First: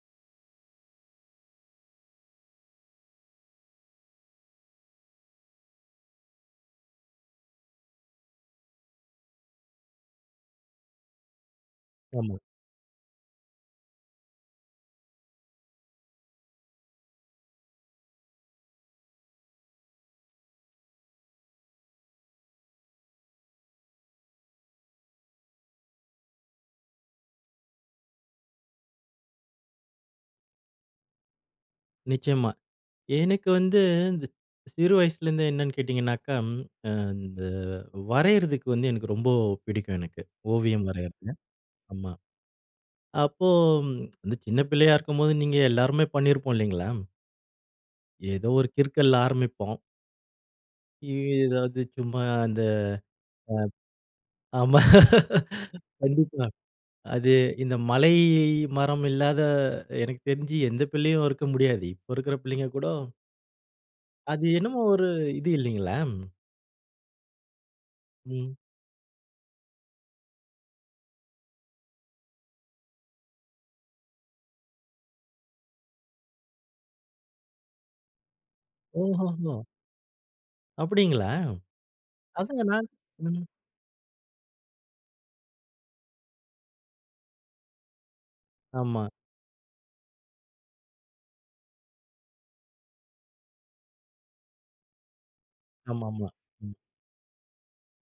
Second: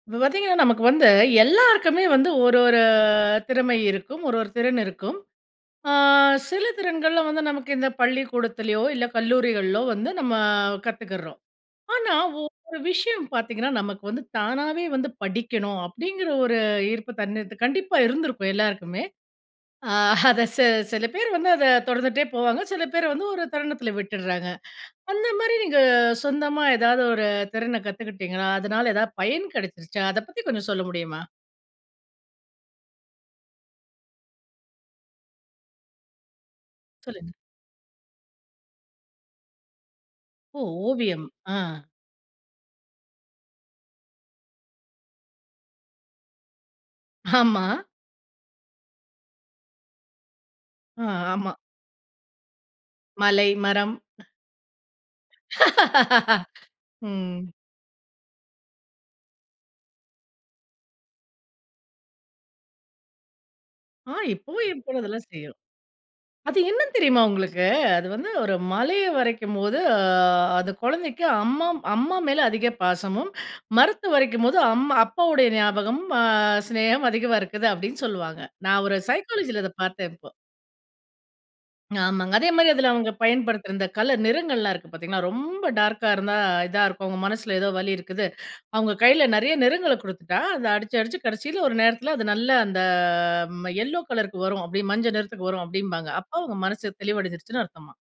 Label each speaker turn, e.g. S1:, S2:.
S1: இப்ப பாத்தீங்கன்னா நமக்கு வந்து எல்லாருக்குமே வந்து ஒரு ஒரு திறமை இருக்கும். ஒரு ஒரு திறன் இருக்கும். ஆ சில திறன்கள்ல வந்து நமக்கு இந்த பள்ளிக்கூடத்திலயோ! இல்ல கல்லூரிகள்லோ! வந்து நம்ம கத்துக்கிறோம். ஆனா,
S2: ஆமா.
S1: ஒவ்வொரு விஷயம் பாத்தீங்கன்னா, நமக்கு வந்து தானாவே வந்து, "படிக்கணும்" அப்பிடிங்கிற ஒரு ஈர்ப்பு தனக்கு கண்டிப்பா இருந்திருக்கும் எல்லாருக்குமே! ஆ அத சே சில பேரு வந்து அத தொடர்ந்துட்டே போவாங்க. சில பேர் வந்து ஒரு தருணத்தில விட்டுறாங்க. அந்தமாரி நீங்க சொந்தமா எதாவது ஒரு திறன கத்துக்கிட்டீங்களா? அதனால எதாவது பயன் கிடைச்சிருச்சா? அத பத்தி கொஞ்சம் சொல்ல முடியுமா?
S2: நிச்சயமா. எனக்கு வந்து இந்த சிறு வயசுலேருந்து என்னென்னு கேட்டிங்கனாக்கா, அ
S1: சொல்லுங்க.
S2: இந்த வரையறதுக்கு வந்து எனக்கு ரொம்ப பிடிக்கும் எனக்கு.
S1: ஓ!
S2: ஓவியம்
S1: ஓவியம்.
S2: வரையிறது,
S1: அ.
S2: ஆமா. அப்போ இந்த சின்ன பிள்ளையா இருக்கும்போது நீங்க எல்லாருமே பண்ணிருப்போம் இல்லைங்களா!
S1: ஆமா.
S2: ஏதோ ஒரு கிறுக்கல்ல ஆரம்பிப்போம்.
S1: அ,
S2: ஏ
S1: ஆமா.
S2: எதாவது சும்மா அந்த
S1: மலை, மரம்.
S2: அ ஆமா. கண்டிப்பா. அது
S1: ம்.
S2: இந்த மலை, மரம் இல்லாத எனக்கு தெரிஞ்சு எந்த பிள்ளையும் இருக்க முடியாது. இப்போ இருக்கிற பிள்ளைங்க கூட
S1: ஆ,
S2: அது
S1: இப்பவும்
S2: என்னமோ
S1: என் பொண்ணு
S2: ஒரு,
S1: அதெல்லாம்
S2: இது
S1: செய்யும்.
S2: இல்லைங்களா!
S1: அது என்னன்னு தெரியுமா உங்களுக்கு? அது வந்து ஒரு
S2: ம்.
S1: மலைய வரையும் போது, அ அந்த குழந்தைக்கு அம்மம் அம்மா மேல அதிக பாசமும், மரத்து வரையும் போது அம் அப்பாவுடைய ஞாபகம், அ சிநேகம் அதிகமா இருக்குது அப்பிடின்னு சொல்வாங்க. நான் ஒரு
S2: ஓஹோஹோ!
S1: சைக்காலஜில அத பாத்தேன், இப்போ.
S2: அப்பிடிங்களா!
S1: ஆமாங்க.
S2: அதுங்க
S1: அதேமாரி
S2: நான்
S1: அதில அவுங்க
S2: ம்.
S1: பயன்படுத்துற இந்த கலர், நிறங்கள்லாம் இருக்கு பாத்தீங்கன்னா, ரொம்ப டார்க்கா இருந்தா இதா இருக்கும், அவுங்க மனசுல ஏதோ வலி இருக்குது. அவுங்க
S2: ஆமா.
S1: கையில நிறையா நிறங்கள குடுத்துட்டா, அத அடிச்சு, அடிச்சு கடைசில ஒரு நேரத்துல அது நல்ல அந்த ம யெல்லோ கலருக்கு வரும், அப்பிடி மஞ்ச நிறத்துக்கு வரும்
S2: ஆமா,
S1: அப்பிடிம்பாங்க.
S2: ஆமா.
S1: அப்போ அவுங்க
S2: ம்.
S1: மனசு தெளிவடஞ்சிருச்சுன்னு அர்த்தமாம்.